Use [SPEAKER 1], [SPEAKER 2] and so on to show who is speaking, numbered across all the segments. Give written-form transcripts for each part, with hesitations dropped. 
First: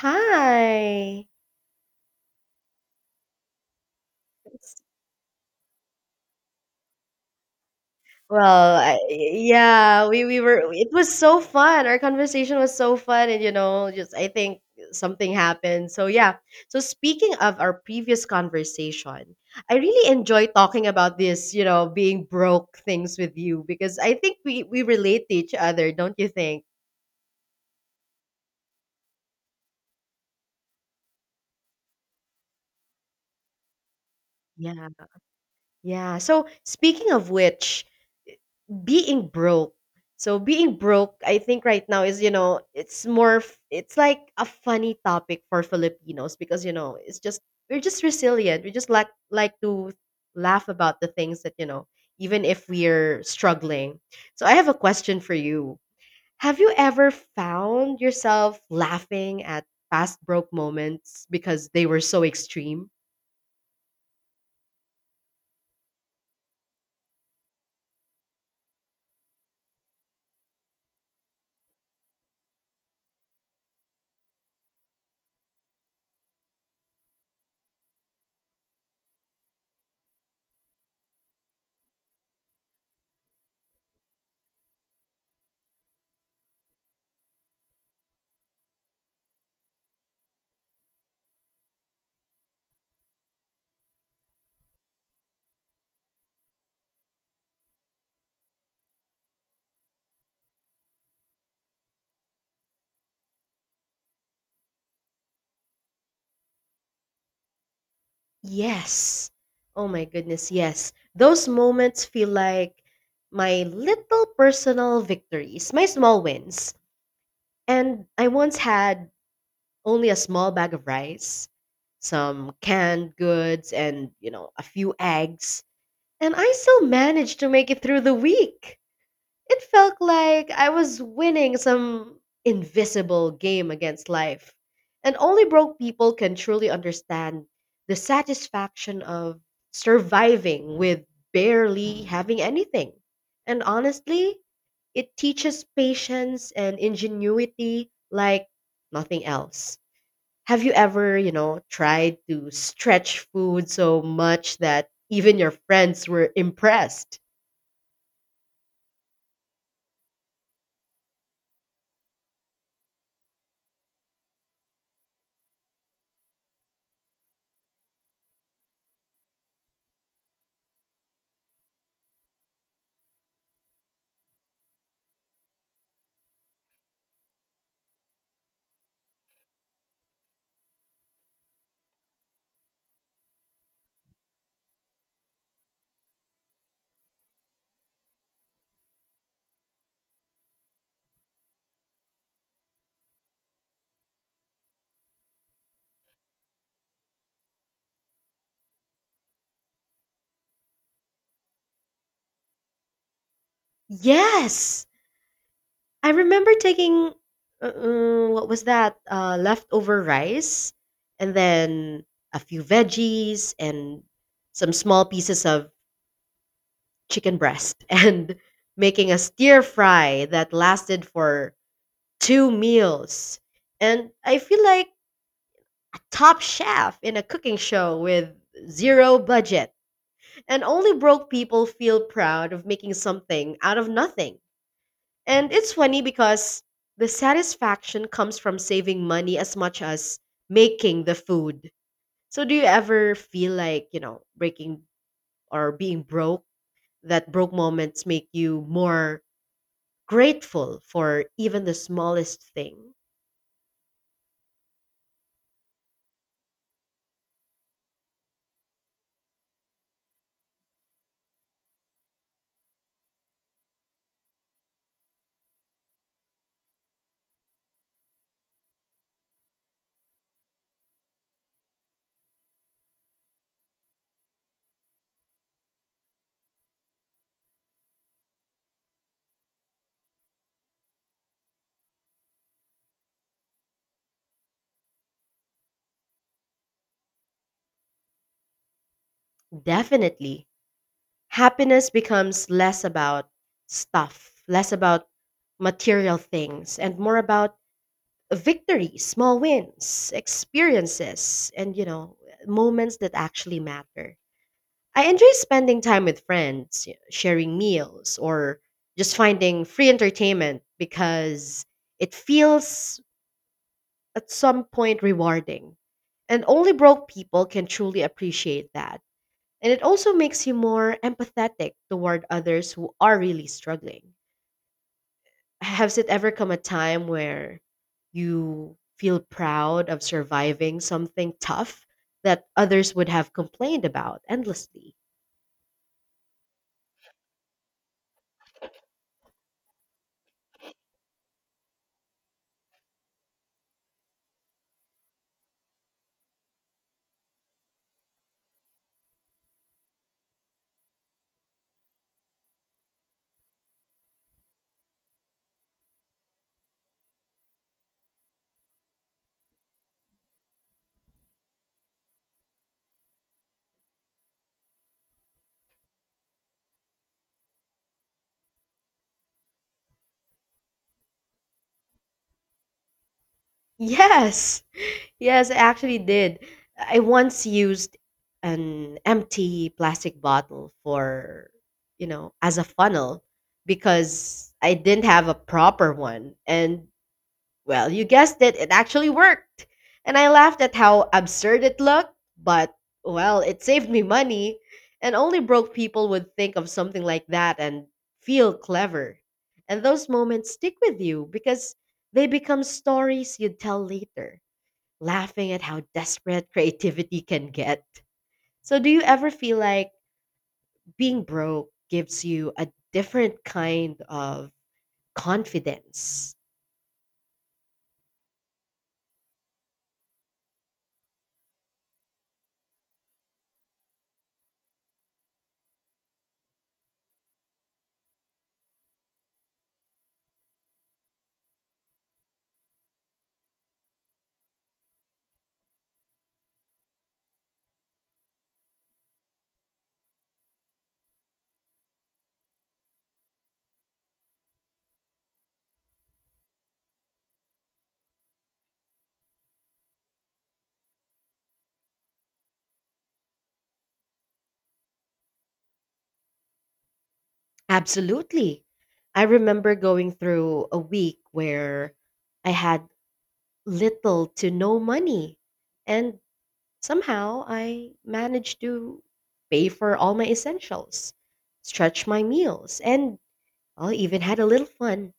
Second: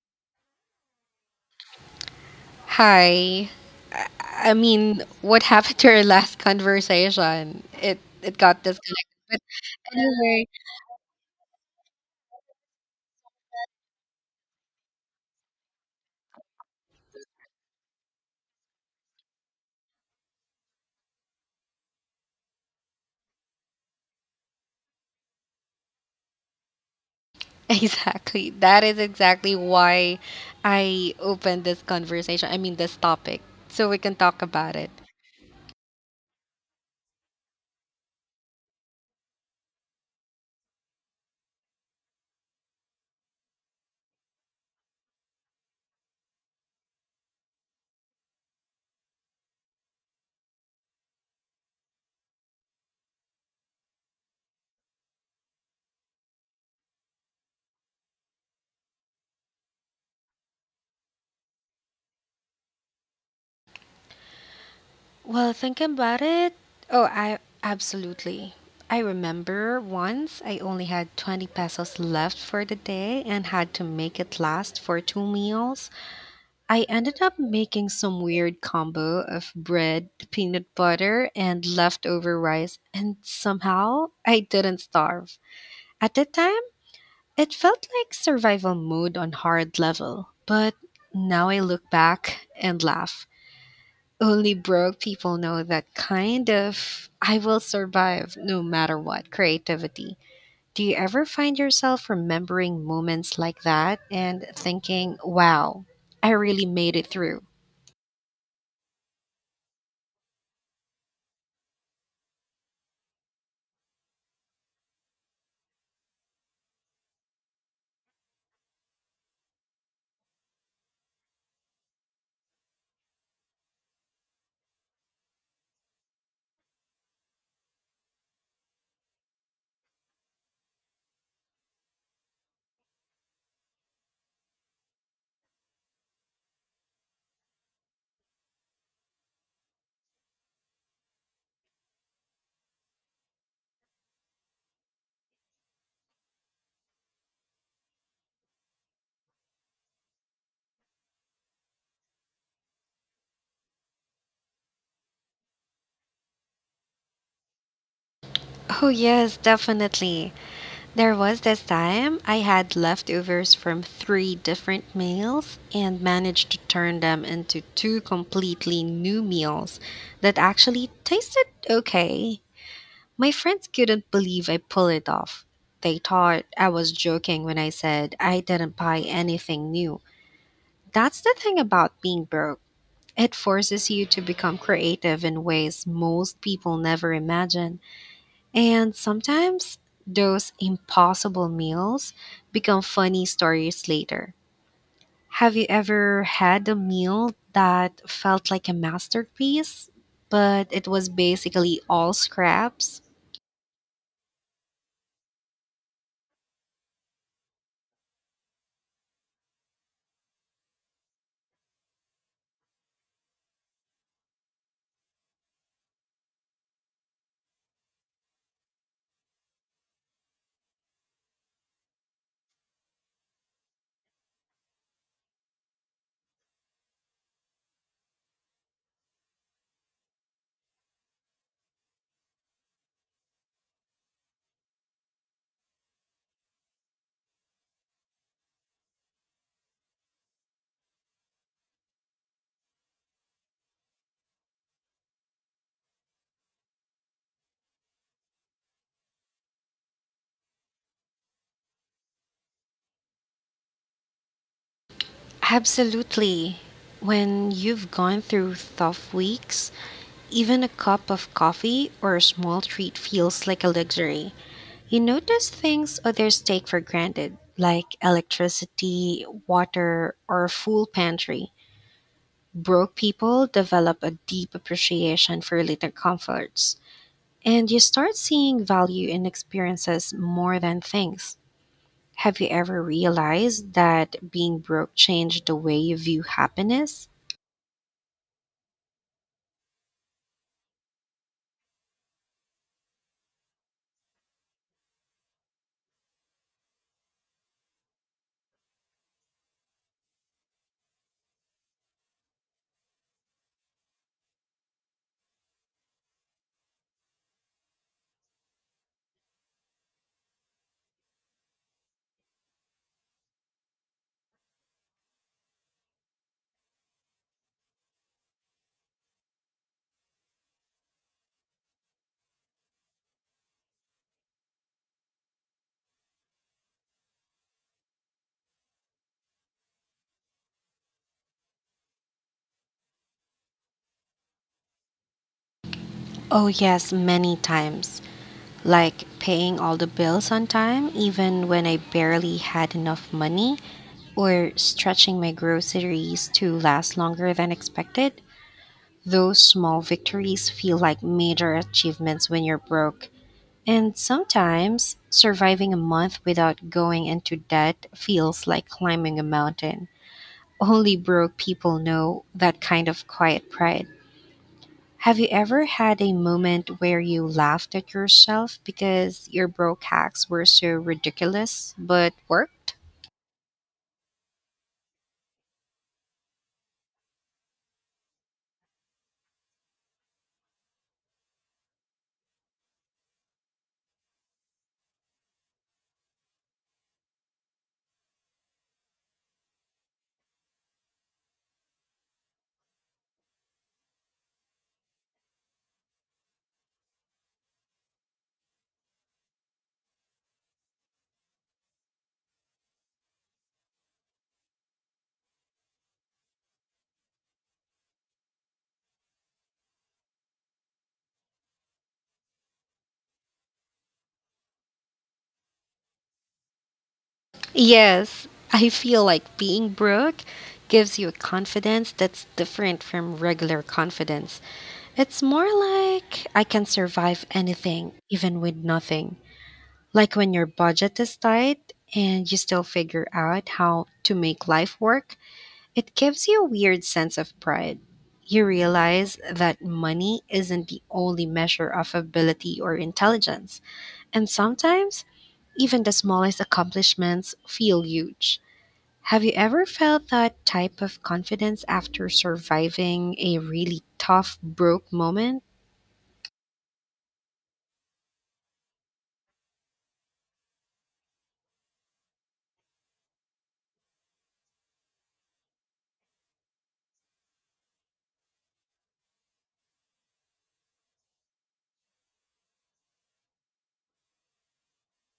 [SPEAKER 1] Hi.
[SPEAKER 2] Hi. I I mean, what happened to our last conversation? It got
[SPEAKER 1] Well,
[SPEAKER 2] disconnected. But
[SPEAKER 1] yeah,
[SPEAKER 2] anyway,
[SPEAKER 1] it was so fun. Our conversation was so fun. And just I think something happened. So, yeah. So, speaking of our previous conversation, I really enjoy talking about this, being broke things with you because I think we relate to each other, don't you think?
[SPEAKER 2] exactly. That is exactly why I opened this conversation. I mean, this topic, so we can talk about
[SPEAKER 1] Yeah.
[SPEAKER 2] it.
[SPEAKER 1] Yeah. So, speaking of which, being broke. So being broke, I think right now is, it's like a funny topic for Filipinos because, it's just we're just resilient. We just like to laugh about the things that, even if we're struggling. So I have a question for you. Have you ever found yourself laughing at past broke moments because they were so extreme?
[SPEAKER 2] Well, thinking about it, oh, I absolutely. I remember once I only had 20 pesos left for the day and had to make it last for two meals. I ended up making some weird combo of bread, peanut butter, and leftover rice, and somehow I didn't starve. At the time, it felt like survival mode on hard level, but now I look back and laugh. Only broke people know that kind of I will survive no matter what creativity. Do you ever find yourself remembering moments like that and thinking, wow, I really made it through?
[SPEAKER 1] Yes. Oh my goodness, yes. Those moments feel like my little personal victories, my small wins. And I once had only a small bag of rice, some canned goods, and, a few eggs. And I still managed to make it through the week. It felt like I was winning some invisible game against life. And only broke people can truly understand the satisfaction of surviving with barely having anything. And honestly, it teaches patience and ingenuity like nothing else. Have you ever, tried to stretch food so much that even your friends were impressed?
[SPEAKER 2] Oh, yes, definitely. There was this time I had leftovers from three different meals and managed to turn them into two completely new meals that actually tasted okay. My friends couldn't believe I pulled it off. They thought I was joking when I said I didn't buy anything new. That's the thing about being broke. It forces you to become creative in ways most people never imagine. And sometimes those impossible meals become funny stories later. Have you ever had a meal that felt like a masterpiece, but it was basically all scraps?
[SPEAKER 1] Yes! I remember taking what was that? Leftover rice and then a few veggies and some small pieces of chicken breast and making a stir fry that lasted for two meals. And I feel like a top chef in a cooking show with zero budget. And only broke people feel proud of making something out of nothing. And it's funny because the satisfaction comes from saving money as much as making the food. So do you ever feel like, breaking or being broke, that broke moments make you more grateful for even the smallest thing?
[SPEAKER 2] Absolutely. When you've gone through tough weeks, even a cup of coffee or a small treat feels like a luxury. You notice things others take for granted, like electricity, water, or a full pantry. Broke people develop a deep appreciation for little comforts, and you start seeing value in experiences more than things. Have you ever realized that being broke changed the way you view happiness?
[SPEAKER 1] Definitely. Happiness becomes less about stuff, less about material things, and more about victories, small wins, experiences, and moments that actually matter. I enjoy spending time with friends, sharing meals, or just finding free entertainment because it feels at some point rewarding. And only broke people can truly appreciate that. And it also makes you more empathetic toward others who are really struggling. Has it ever come a time where you feel proud of surviving something tough that others would have complained about endlessly?
[SPEAKER 2] Oh, yes, many times. Like paying all the bills on time, even when I barely had enough money, or stretching my groceries to last longer than expected. Those small victories feel like major achievements when you're broke. And sometimes surviving a month without going into debt feels like climbing a mountain. Only broke people know that kind of quiet pride. Have you ever had a moment where you laughed at yourself because your broke hacks were so ridiculous but worked?
[SPEAKER 1] Yes, yes, I actually did. I once used an empty plastic bottle for, as a funnel because I didn't have a proper one. And well, you guessed it, it actually worked. And I laughed at how absurd it looked, but well, it saved me money, and only broke people would think of something like that and feel clever. And those moments stick with you because they become stories you'd tell later, laughing at how desperate creativity can get. So, do you ever feel like being broke gives you a different kind of confidence?
[SPEAKER 2] Yes, I feel like being broke gives you a confidence that's different from regular confidence. It's more like I can survive anything, even with nothing. Like when your budget is tight and you still figure out how to make life work. It gives you a weird sense of pride. You realize that money isn't the only measure of ability or intelligence, and sometimes even the smallest accomplishments feel huge. Have you ever felt that type of confidence after surviving a really tough, broke moment?
[SPEAKER 1] Absolutely. I remember going through a week where I had little to no money, and somehow I managed to pay for all my essentials, stretch my meals, and I even had a little fun.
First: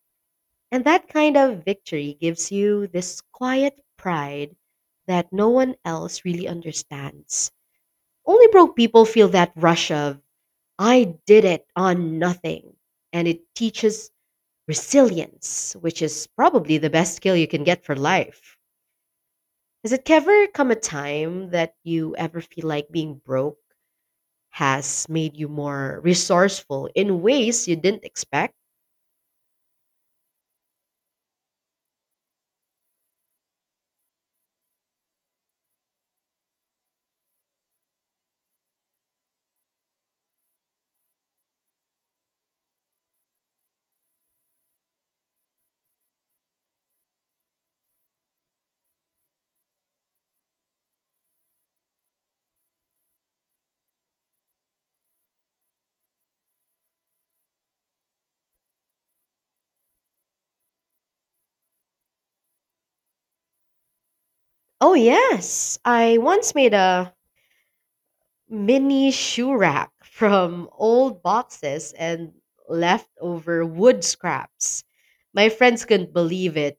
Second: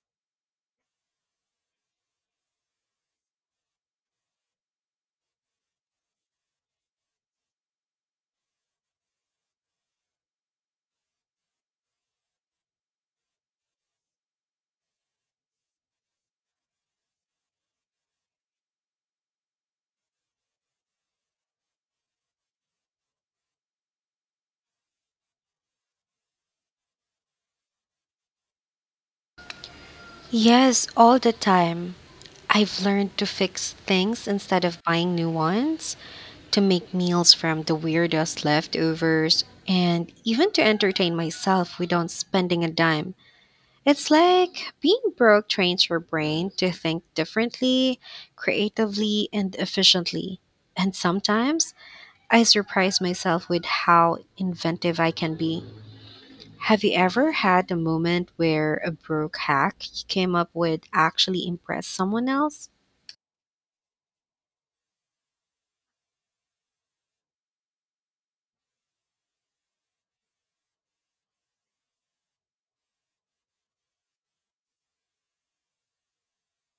[SPEAKER 1] And that kind of victory gives you this quiet pride that no one else really understands. Only broke people feel that rush of, I did it on nothing. And it teaches resilience, which is probably the best skill you can get for life. Has it ever come a time that you ever feel like being broke has made you more resourceful in ways you didn't expect?
[SPEAKER 2] Yes, all the time. I've learned to fix things instead of buying new ones, to make meals from the weirdest leftovers, and even to entertain myself without spending a dime. It's like being broke trains your brain to think differently, creatively, and efficiently. And sometimes I surprise myself with how inventive I can be. Have you ever had a moment where a broke hack you came up with actually impressed someone else?
[SPEAKER 1] Oh, yes. I once made a mini shoe rack from old boxes and leftover wood scraps. My friends couldn't believe it,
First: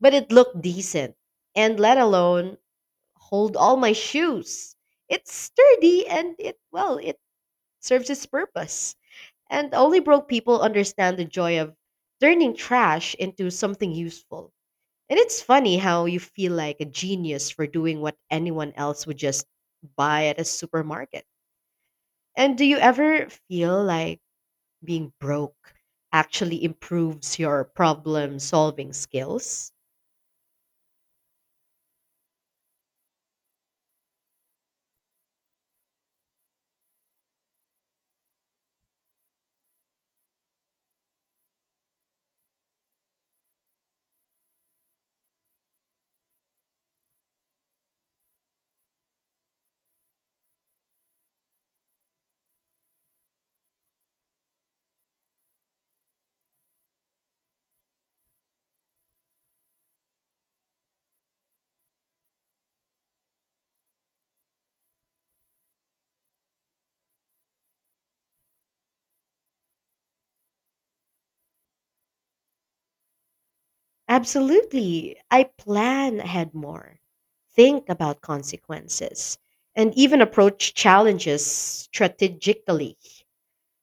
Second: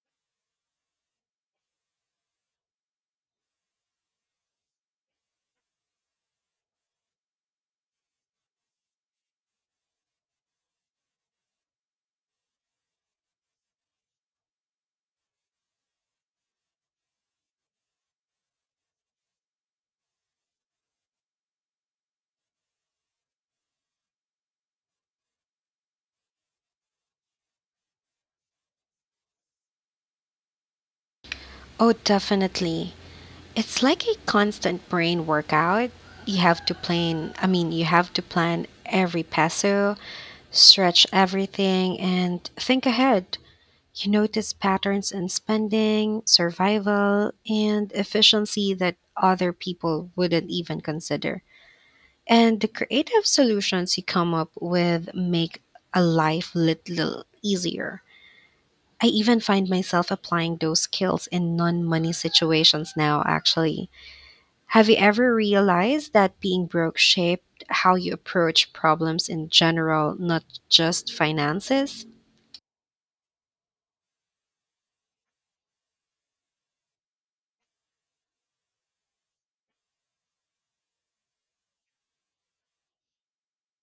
[SPEAKER 1] but it looked decent. And let alone hold all my shoes. It's sturdy and well, it serves its purpose. And only broke people understand the joy of turning trash into something useful. And it's funny how you feel like a genius for doing what anyone else would just buy at a supermarket. And do you ever feel like being broke actually improves your problem solving skills?
[SPEAKER 2] Oh, definitely. It's like a constant brain workout. You have to plan every peso, stretch everything, and think ahead. You notice patterns in spending, survival, and efficiency that other people wouldn't even consider. And the creative solutions you come up with make a life little easier. I even find myself applying those skills in non money situations now, actually. Have you ever realized that being broke shaped how you approach problems in general, not just finances?
[SPEAKER 1] Absolutely. I plan ahead more, think about consequences, and even approach challenges strategically.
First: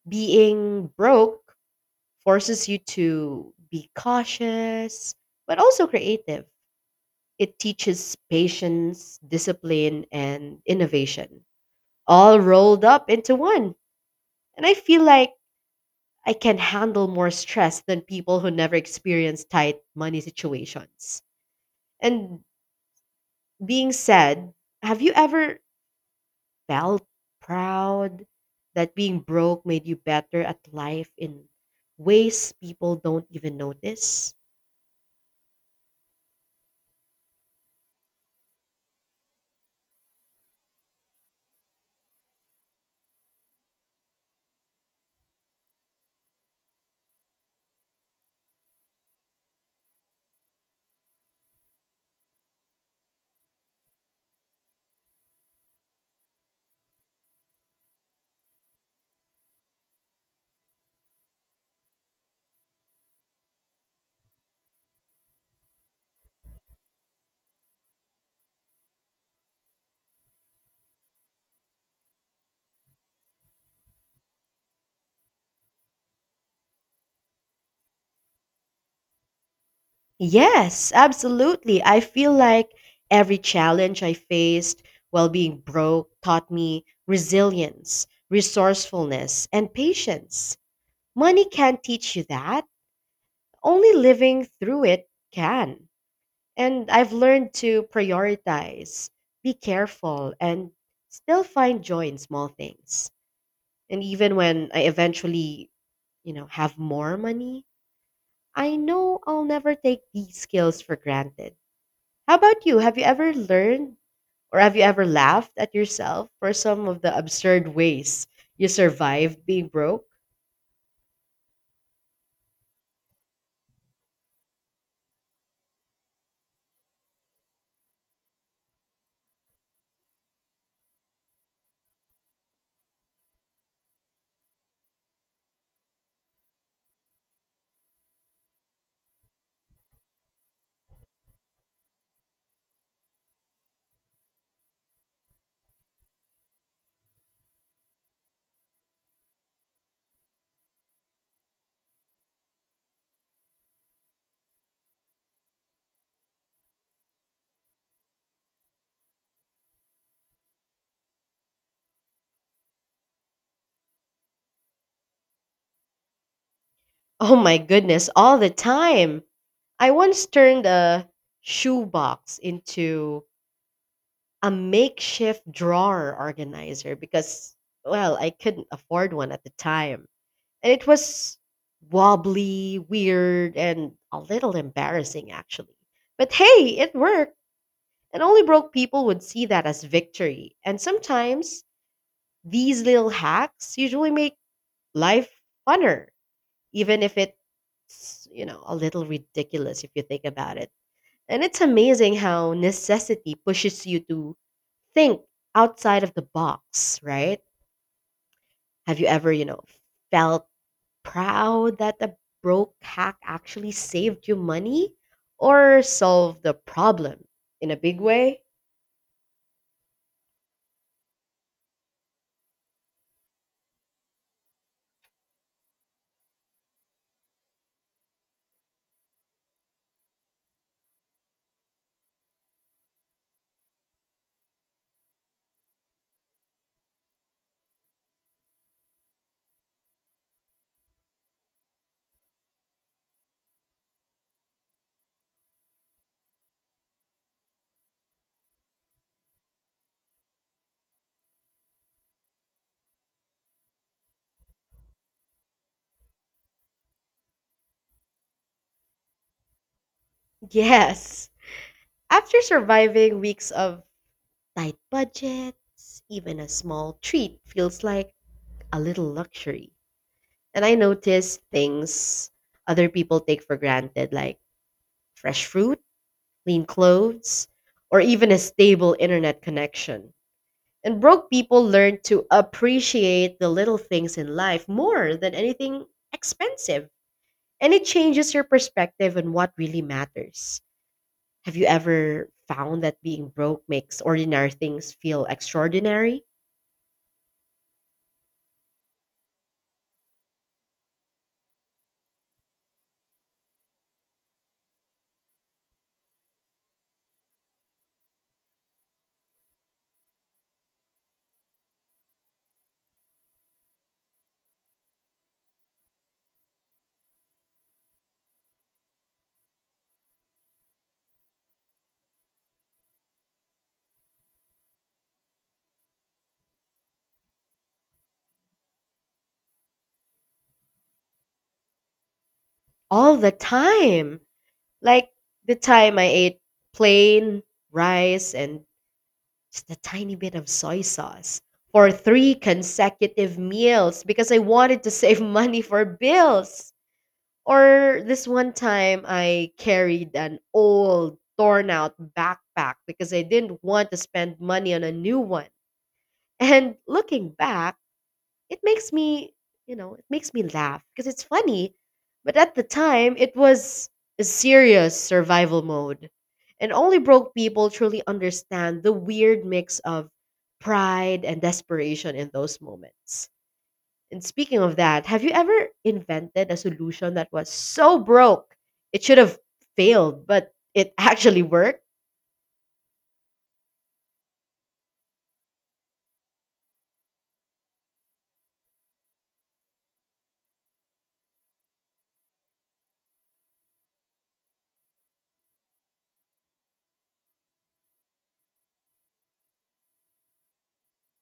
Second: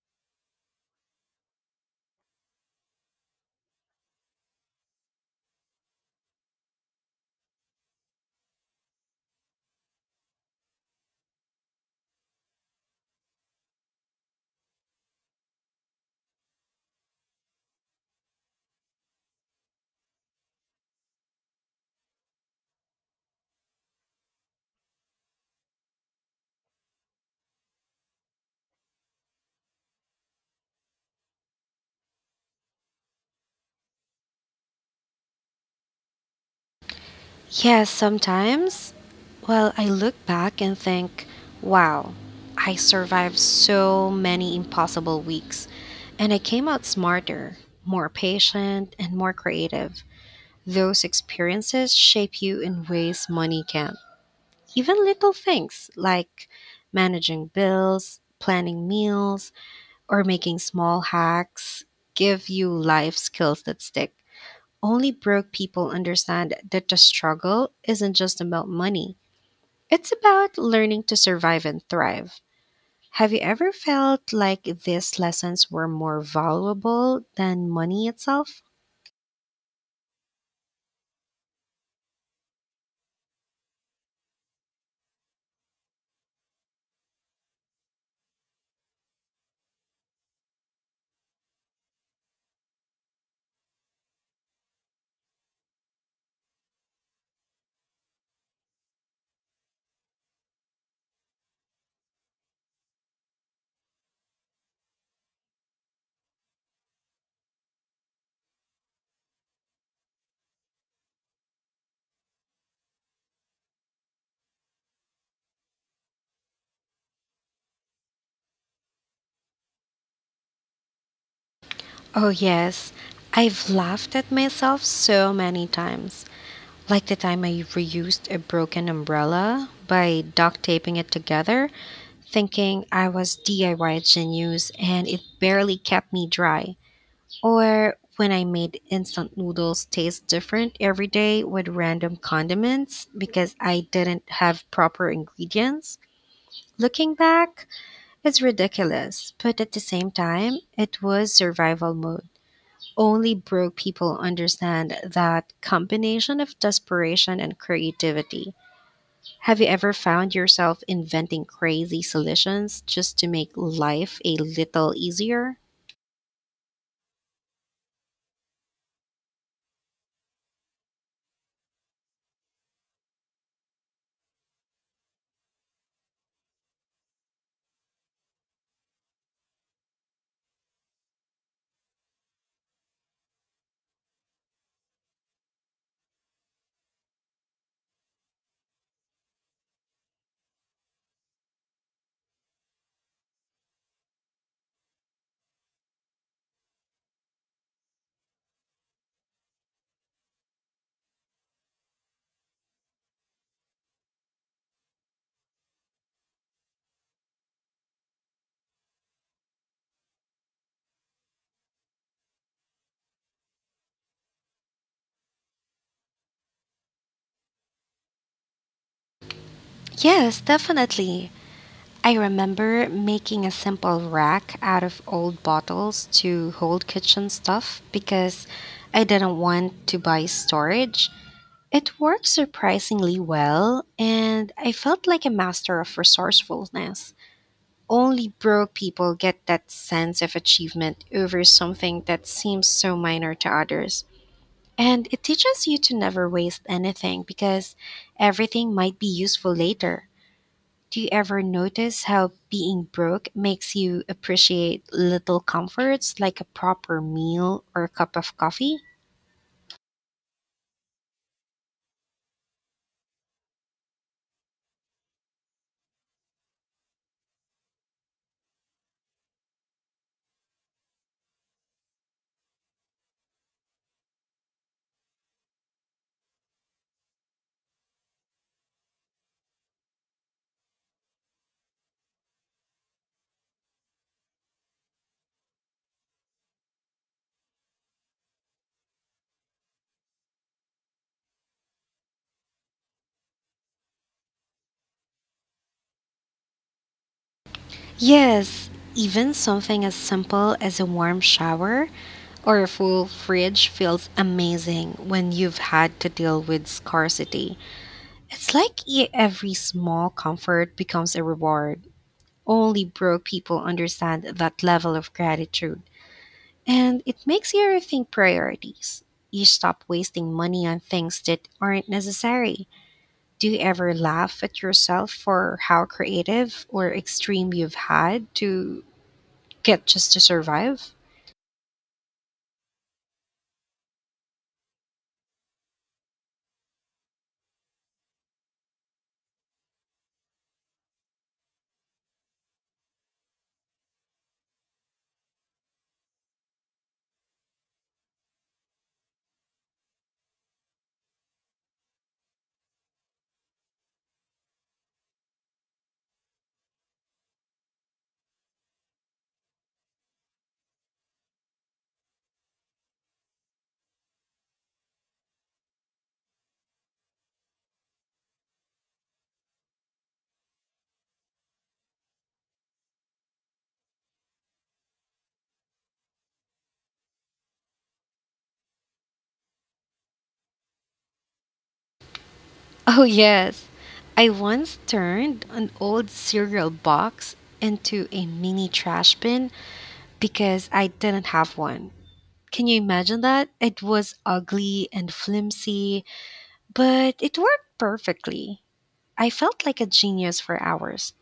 [SPEAKER 1] Being broke forces you to be cautious, but also creative. It teaches patience, discipline, and innovation, all rolled up into one. And I feel like I can handle more stress than people who never experience tight money situations. And being said, have you ever felt proud that being broke made you better at life in ways people don't even notice?
[SPEAKER 2] Yes, sometimes. Well, I look back and think, wow, I survived so many impossible weeks. And I came out smarter, more patient, and more creative. Those experiences shape you in ways money can't. Even little things like managing bills, planning meals, or making small hacks give you life skills that stick. Only broke people understand that the struggle isn't just about money, it's about learning to survive and thrive. Have you ever felt like these lessons were more valuable than money itself?
[SPEAKER 1] Yes, absolutely. I feel like every challenge I faced while being broke taught me resilience, resourcefulness, and patience. Money can't teach you that. Only living through it can. And I've learned to prioritize, be careful, and still find joy in small things. And even when I eventually, have more money, I know I'll never take these skills for granted. How about you? Have you ever learned or have you ever laughed at yourself for some of the absurd ways you survived being broke?
[SPEAKER 2] Oh, yes. I've laughed at myself so many times. Like the time I reused a broken umbrella by duct taping it together, thinking I was DIY genius and it barely kept me dry. Or when I made instant noodles taste different every day with random condiments because I didn't have proper ingredients. Looking back, it's ridiculous, but at the same time, it was survival mode. Only broke people understand that combination of desperation and creativity. Have you ever found yourself inventing crazy solutions just to make life a little easier?
[SPEAKER 1] Oh my goodness, all the time. I once turned a shoebox into a makeshift drawer organizer because, well, I couldn't afford one at the time. And it was wobbly, weird, and a little embarrassing, actually. But hey, it worked. And only broke people would see that as victory. And sometimes these little hacks usually make life funner, even if it's, a little ridiculous if you think about it. And it's amazing how necessity pushes you to think outside of the box, right? Have you ever, felt proud that a broke hack actually saved you money or solved the problem in a big way?
[SPEAKER 2] Yes, definitely. I remember making a simple rack out of old bottles to hold kitchen stuff because I didn't want to buy storage. It worked surprisingly well, and I felt like a master of resourcefulness. Only broke people get that sense of achievement over something that seems so minor to others. And it teaches you to never waste anything because everything might be useful later. Do you ever notice how being broke makes you appreciate little comforts like a proper meal or a cup of coffee?
[SPEAKER 1] Yes. After surviving weeks of tight budgets, even a small treat feels like a little luxury. And I noticed things other people take for granted, like fresh fruit, clean clothes, or even a stable internet connection. And broke people learn to appreciate the little things in life more than anything expensive. And it changes your perspective on what really matters. Have you ever found that being broke makes ordinary things feel extraordinary?
[SPEAKER 2] Yes, even something as simple as a warm shower or a full fridge feels amazing when you've had to deal with scarcity. It's like every small comfort becomes a reward. Only broke people understand that level of gratitude. And it makes you rethink priorities. You stop wasting money on things that aren't necessary. Do you ever laugh at yourself for how creative or extreme you've had to get just to survive?
[SPEAKER 1] All the time. Like the time I ate plain rice and just a tiny bit of soy sauce for three consecutive meals because I wanted to save money for bills. Or this one time I carried an old torn out backpack because I didn't want to spend money on a new one. And looking back, it makes me, it makes me laugh because it's funny. But at the time, it was a serious survival mode. And only broke people truly understand the weird mix of pride and desperation in those moments. And speaking of that, have you ever invented a solution that was so broke it should have failed, but it actually worked?
[SPEAKER 2] Oh, yes. I once turned an old cereal box into a mini trash bin because I didn't have one. Can you imagine that? It was ugly and flimsy, but it worked perfectly. I felt like a genius for hours.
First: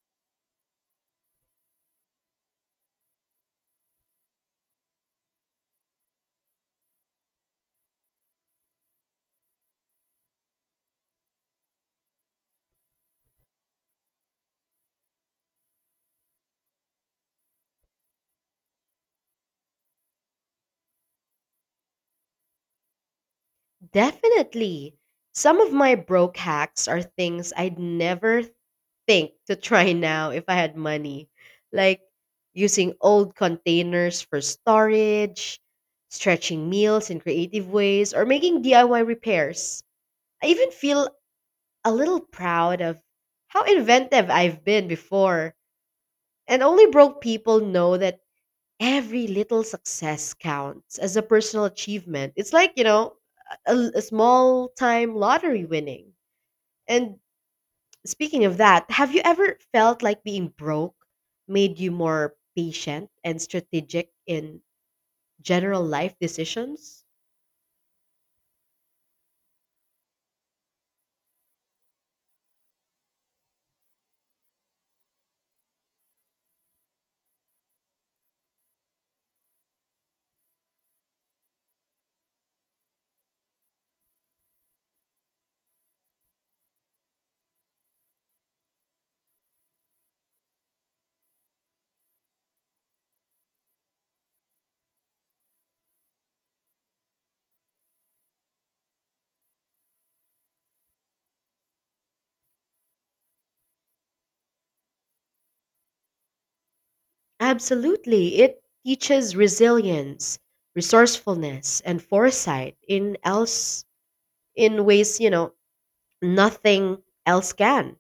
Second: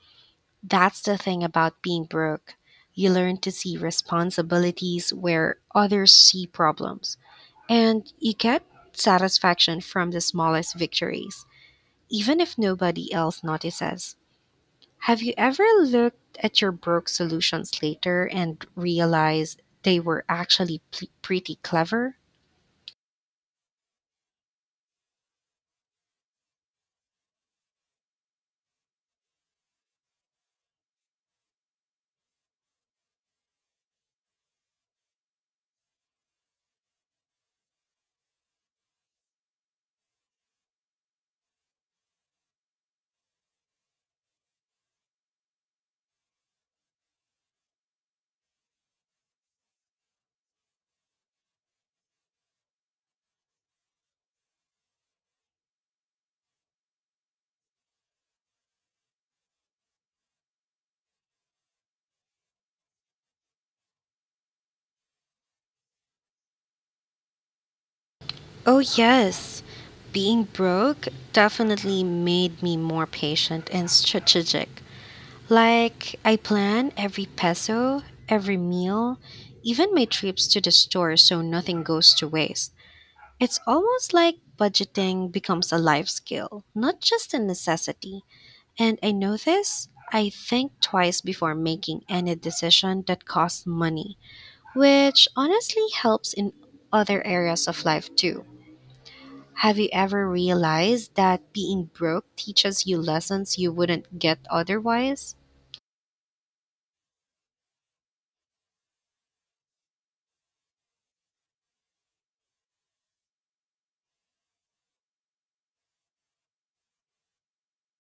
[SPEAKER 2] That's the thing about being broke. You learn to see responsibilities where others see problems, and you get satisfaction from the smallest victories, even if nobody else notices. Have you ever looked at your broke solutions later and realized they were actually pretty clever?
[SPEAKER 1] Definitely. Some of my broke hacks are things I'd never think to try now if I had money, like using old containers for storage, stretching meals in creative ways, or making DIY repairs. I even feel a little proud of how inventive I've been before. And only broke people know that every little success counts as a personal achievement. It's like, a small time lottery winning. And speaking of that, have you ever felt like being broke made you more patient and strategic in general life decisions?
[SPEAKER 2] Oh, yes. Being broke definitely made me more patient and strategic. Like, I plan every peso, every meal, even my trips to the store so nothing goes to waste. It's almost like budgeting becomes a life skill, not just a necessity. And I know this, I think twice before making any decision that costs money, which honestly helps in other areas of life too. Have you ever realized that being broke teaches you lessons you wouldn't get otherwise?
[SPEAKER 1] Absolutely. It teaches resilience, resourcefulness, and foresight in ways, nothing else can.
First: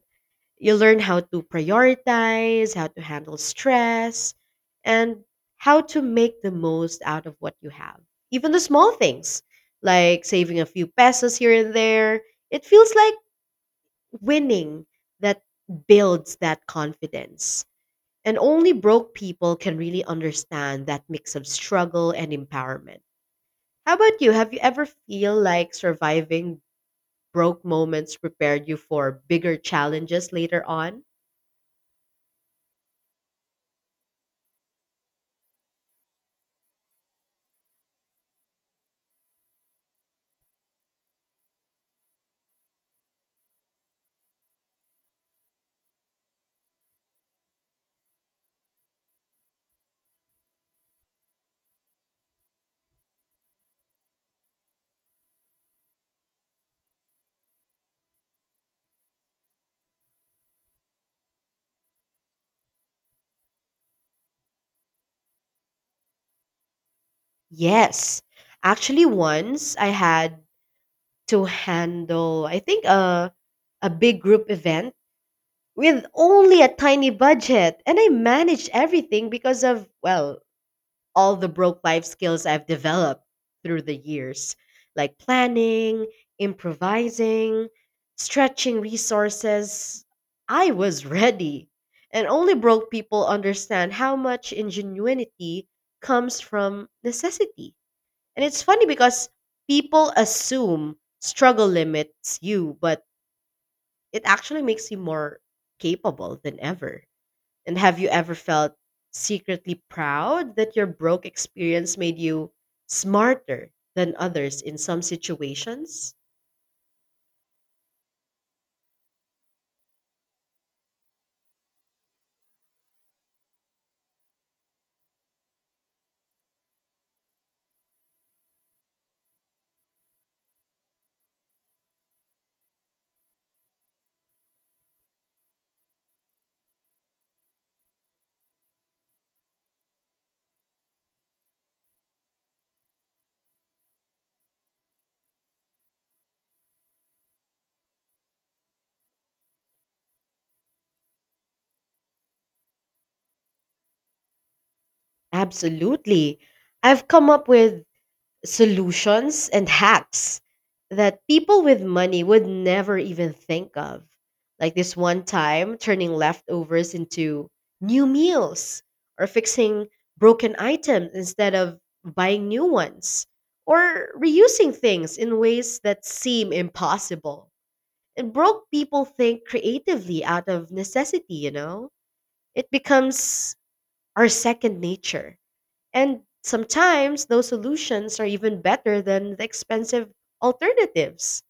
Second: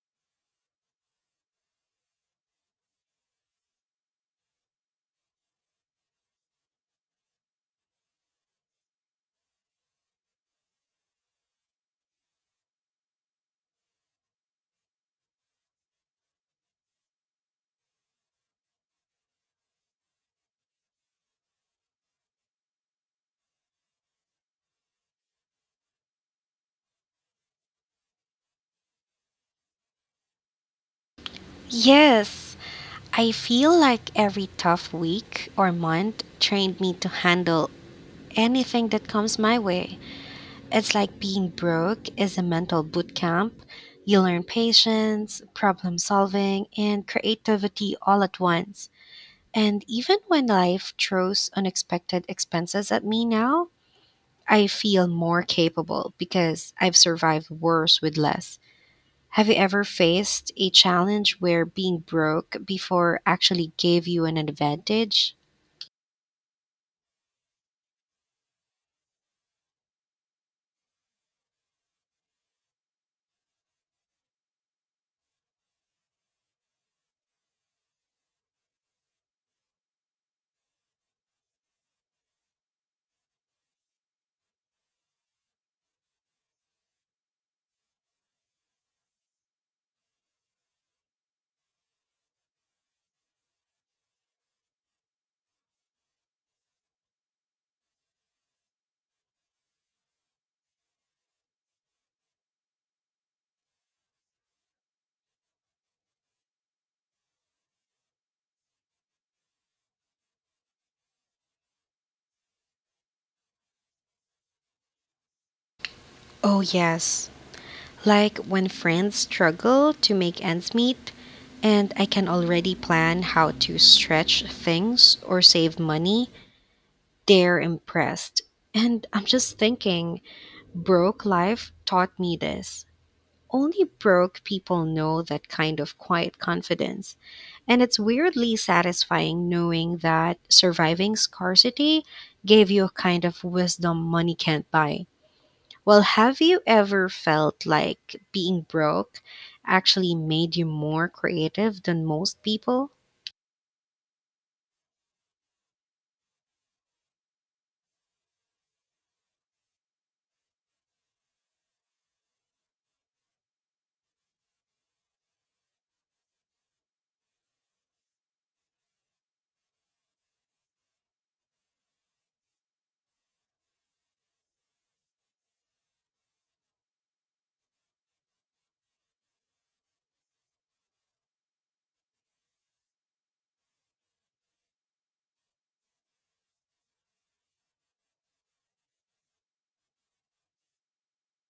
[SPEAKER 1] You learn how to prioritize, how to handle stress, and how to make the most out of what you have. Even the small things, like saving a few pesos here and there, it feels like winning that builds that confidence. And only broke people can really understand that mix of struggle and empowerment. How about you? Have you ever feel like surviving broke moments prepared you for bigger challenges later on?
[SPEAKER 2] Yes, I feel like every tough week or month trained me to handle anything that comes my way. It's like being broke is a mental boot camp. You learn patience, problem solving, and creativity all at once. And even when life throws unexpected expenses at me now, I feel more capable because I've survived worse with less. Have you ever faced a challenge where being broke before actually gave you an advantage?
[SPEAKER 1] Yes. Actually, once I had to handle, I think, a big group event with only a tiny budget. And I managed everything because of, well, all the broke life skills I've developed through the years, like planning, improvising, stretching resources. I was ready. And only broke people understand how much ingenuity comes from necessity. And it's funny because people assume struggle limits you, but it actually makes you more capable than ever. And have you ever felt secretly proud that your broke experience made you smarter than others in some situations?
[SPEAKER 2] Oh, yes. Like when friends struggle to make ends meet, and I can already plan how to stretch things or save money, they're impressed. And I'm just thinking, broke life taught me this. Only broke people know that kind of quiet confidence. And it's weirdly satisfying knowing that surviving scarcity gave you a kind of wisdom money can't buy. Well, have you ever felt like being broke actually made you more creative than most people?
[SPEAKER 1] Absolutely. I've come up with solutions and hacks that people with money would never even think of. Like this one time, turning leftovers into new meals or fixing broken items instead of buying new ones or reusing things in ways that seem impossible. And broke people think creatively out of necessity, you know? It becomes our second nature. And sometimes those solutions are even better than the expensive alternatives.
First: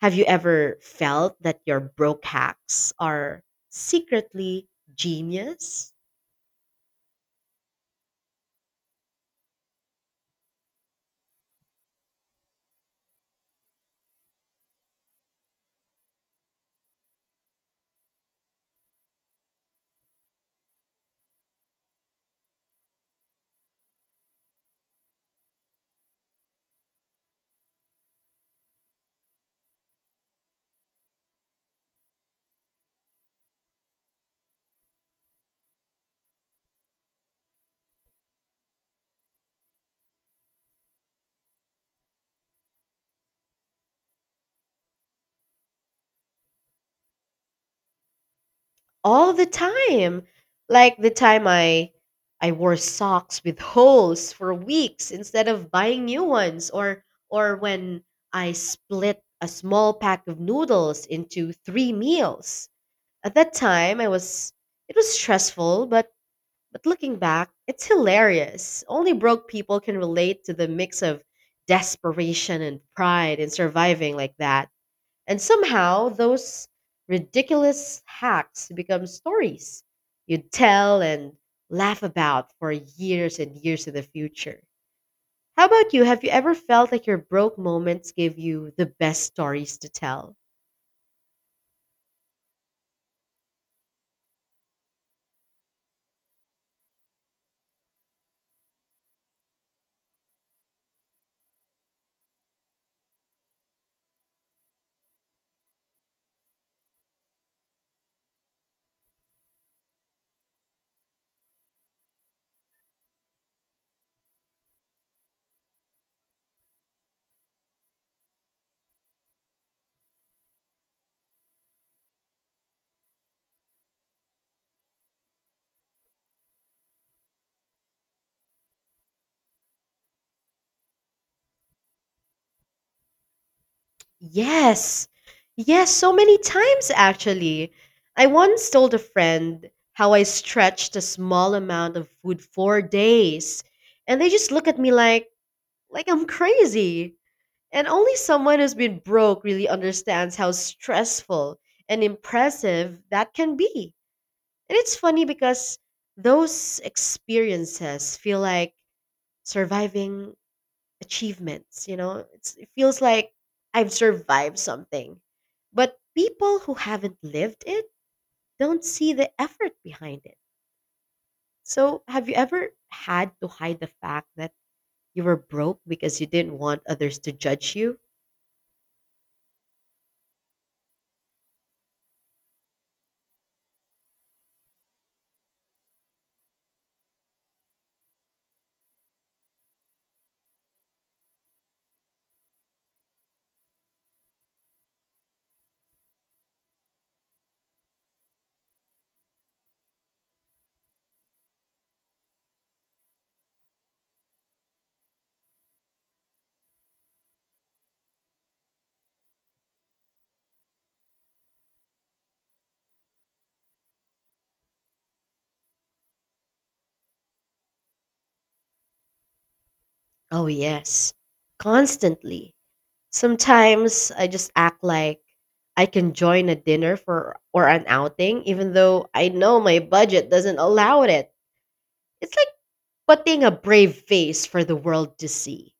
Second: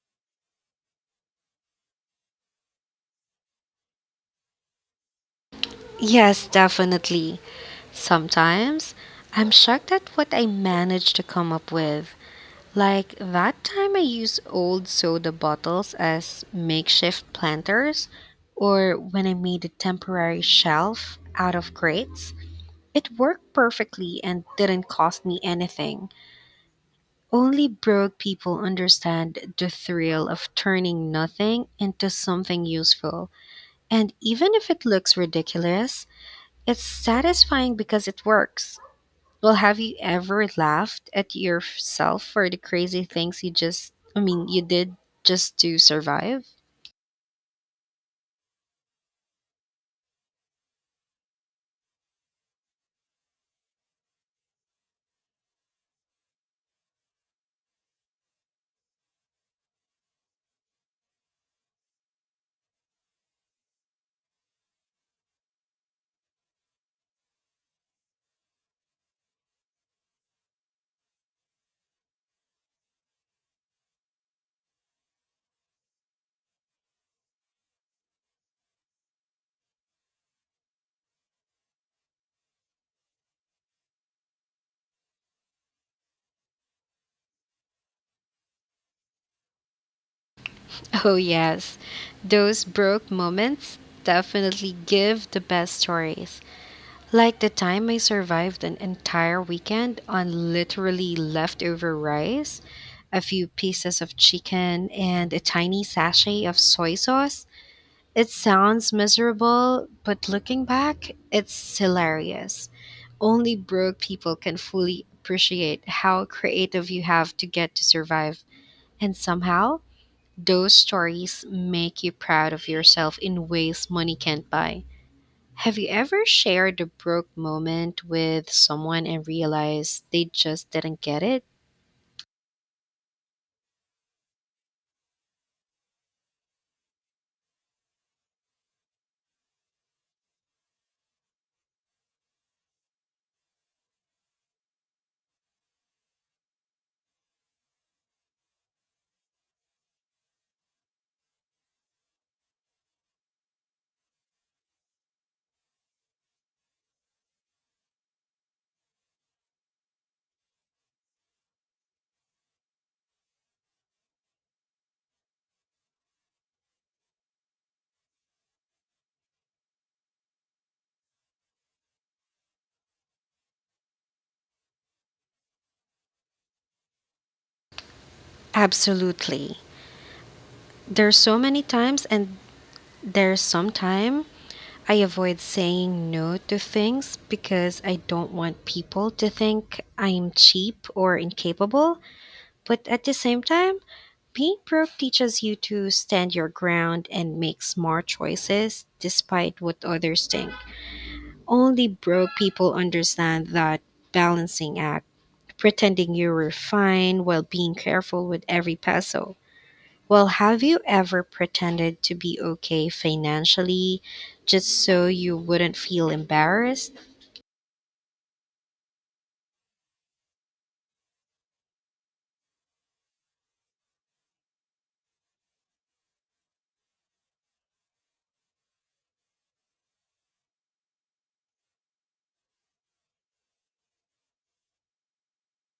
[SPEAKER 1] Have you ever felt that your broke hacks are secretly genius?
[SPEAKER 2] Yes, definitely. Sometimes I'm shocked at what I managed to come up with. Like that time I used old soda bottles as makeshift planters, or when I made a temporary shelf out of crates. It worked perfectly and didn't cost me anything. Only broke people understand the thrill of turning nothing into something useful. And even if it looks ridiculous, it's satisfying because it works. Well, have you ever laughed at yourself for the crazy things you did just to survive?
[SPEAKER 1] All the time. Like the time I wore socks with holes for weeks instead of buying new ones, or when I split a small pack of noodles into 3 meals. At that time I was it was stressful, but looking back, it's hilarious. Only broke people can relate to the mix of desperation and pride in surviving like that. And somehow those ridiculous hacks become stories you'd tell and laugh about for years and years in the future. How about you? Have you ever felt like your broke moments gave you the best stories to tell?
[SPEAKER 2] Oh, yes. Those broke moments definitely give the best stories. Like the time I survived an entire weekend on literally leftover rice, a few pieces of chicken, and a tiny sachet of soy sauce. It sounds miserable, but looking back, it's hilarious. Only broke people can fully appreciate how creative you have to get to survive. And somehow, those stories make you proud of yourself in ways money can't buy. Have you ever shared a broke moment with someone and realized they just didn't get it?
[SPEAKER 1] Yes. Yes, so many times actually. I once told a friend how I stretched a small amount of food for days, and they just look at me like I'm crazy. And only someone who's been broke really understands how stressful and impressive that can be. And it's funny because those experiences feel like surviving achievements, you know? It feels like I've survived something. But people who haven't lived it don't see the effort behind it. So, have you ever had to hide the fact that you were broke because you didn't want others to judge you?
[SPEAKER 2] Absolutely. There's so many times and there's some time I avoid saying no to things because I don't want people to think I'm cheap or incapable. But at the same time, being broke teaches you to stand your ground and make smart choices despite what others think. Only broke people understand that balancing act, pretending you're fine while being careful with every peso. Well, have you ever pretended to be okay financially just so you wouldn't feel embarrassed?
[SPEAKER 1] Oh, yes, constantly. Sometimes I just act like I can join a dinner for or an outing even though I know my budget doesn't allow it. It's like putting a brave face for the world to see.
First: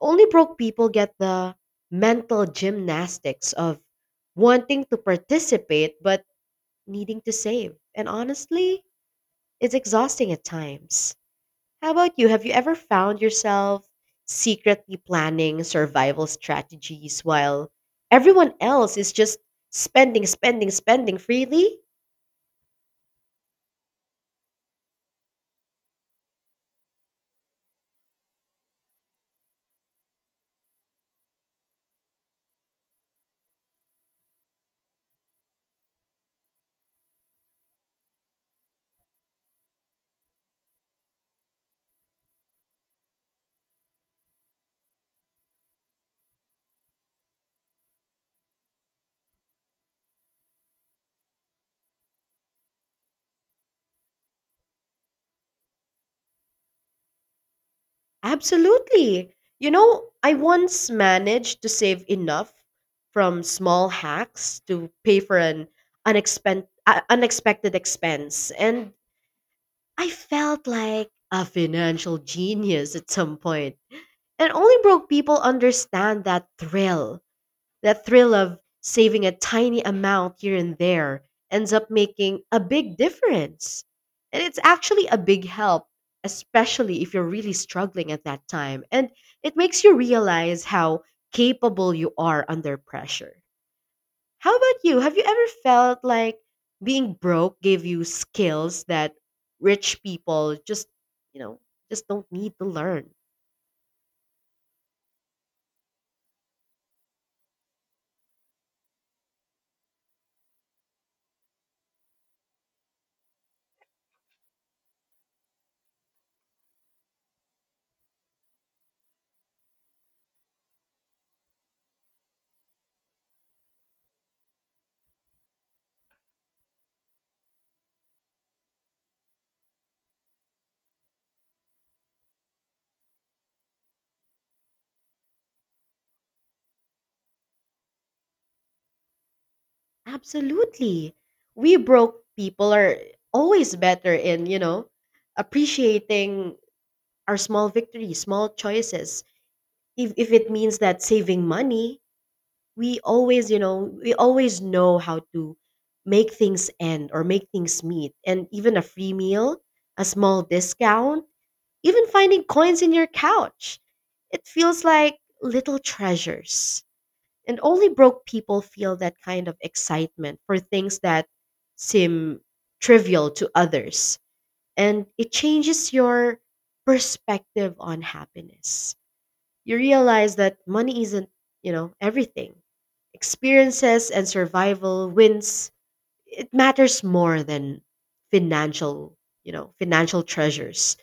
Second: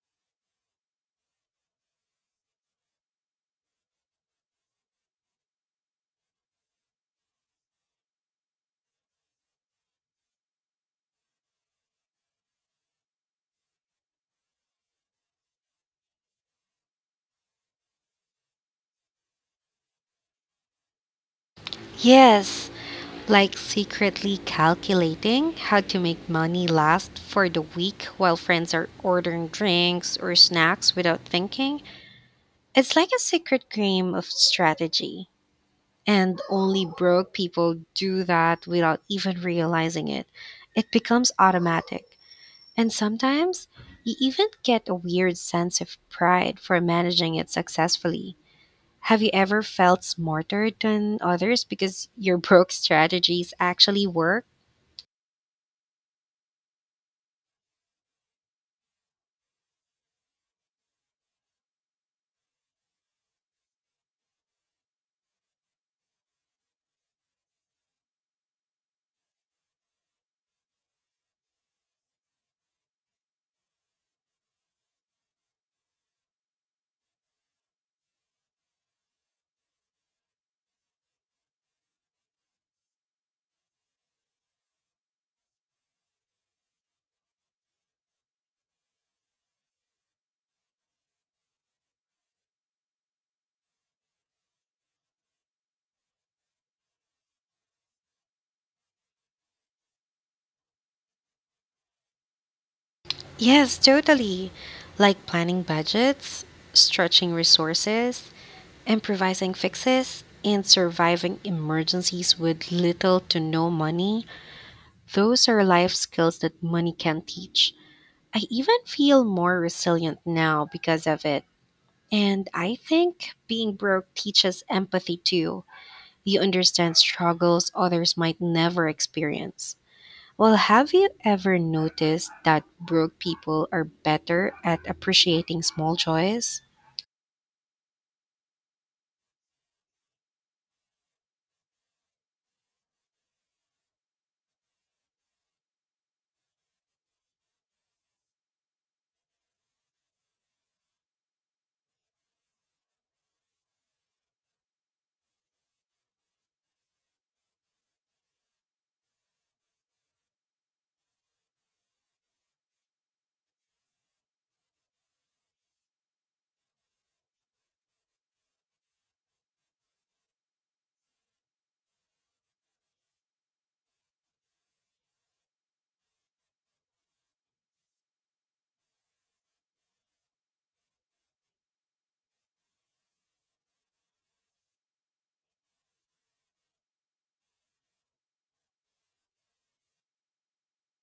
[SPEAKER 1] Only broke people get the mental gymnastics of wanting to participate but needing to save. And honestly, it's exhausting at times. How about you? Have you ever found yourself secretly planning survival strategies while everyone else is just spending, spending, spending freely?
[SPEAKER 2] Yes, like secretly calculating how to make money last for the week while friends are ordering drinks or snacks without thinking. It's like a secret game of strategy, and only broke people do that without even realizing it. It becomes automatic. And sometimes you even get a weird sense of pride for managing it successfully. Have you ever felt smarter than others because your broke strategies actually work?
[SPEAKER 1] Absolutely. You know, I once managed to save enough from small hacks to pay for an unexpected expense, and I felt like a financial genius at some point. And only broke people understand that thrill. That thrill of saving a tiny amount here and there ends up making a big difference. And it's actually a big help, especially if you're really struggling at that time. And it makes you realize how capable you are under pressure. How about you? Have you ever felt like being broke gave you skills that rich people you know, just don't need to learn?
[SPEAKER 2] Yes, totally. Like planning budgets, stretching resources, improvising fixes, and surviving emergencies with little to no money. Those are life skills that money can't teach. I even feel more resilient now because of it. And I think being broke teaches empathy too. You understand struggles others might never experience. Well, have you ever noticed that broke people are better at appreciating small joys?
[SPEAKER 1] Absolutely. We broke people are always better in, appreciating our small victories, small choices. If it means that saving money, we always, we always know how to make things end or make things meet. And even a free meal, a small discount, even finding coins in your couch. It feels like little treasures. And only broke people feel that kind of excitement for things that seem trivial to others. And it changes your perspective on happiness. You realize that money isn't everything. Experiences and survival wins, it matters more than financial, financial treasures.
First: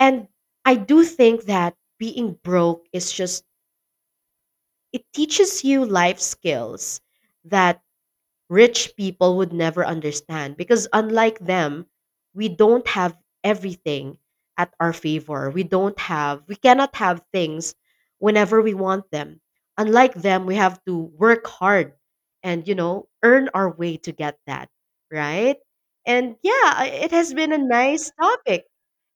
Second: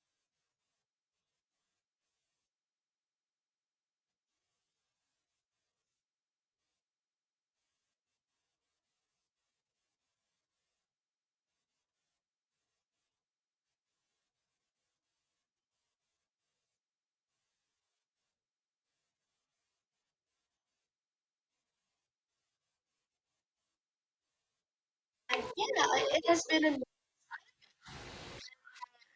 [SPEAKER 1] And I do think that being broke is just, it teaches you life skills that rich people would never understand, because unlike them we don't have everything at our favor. We cannot have things whenever we want them. Unlike them, we have to work hard and, you know, earn our way to get that, right? And yeah, I- it has been a nice topic,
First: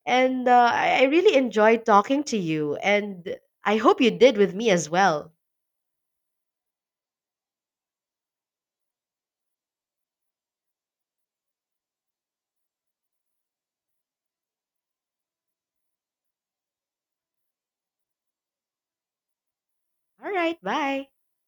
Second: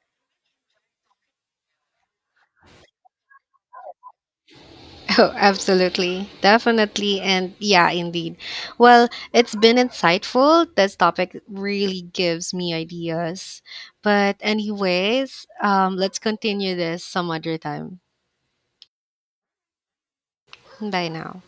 [SPEAKER 1] and I really enjoyed talking to you, and I hope you did with me as
[SPEAKER 2] Oh,
[SPEAKER 1] well.
[SPEAKER 2] absolutely. Definitely. And yeah, indeed. Well, it's been insightful. This topic really gives me ideas. But, anyways, let's continue this some other time.
[SPEAKER 1] All right,
[SPEAKER 2] Bye
[SPEAKER 1] bye.
[SPEAKER 2] now.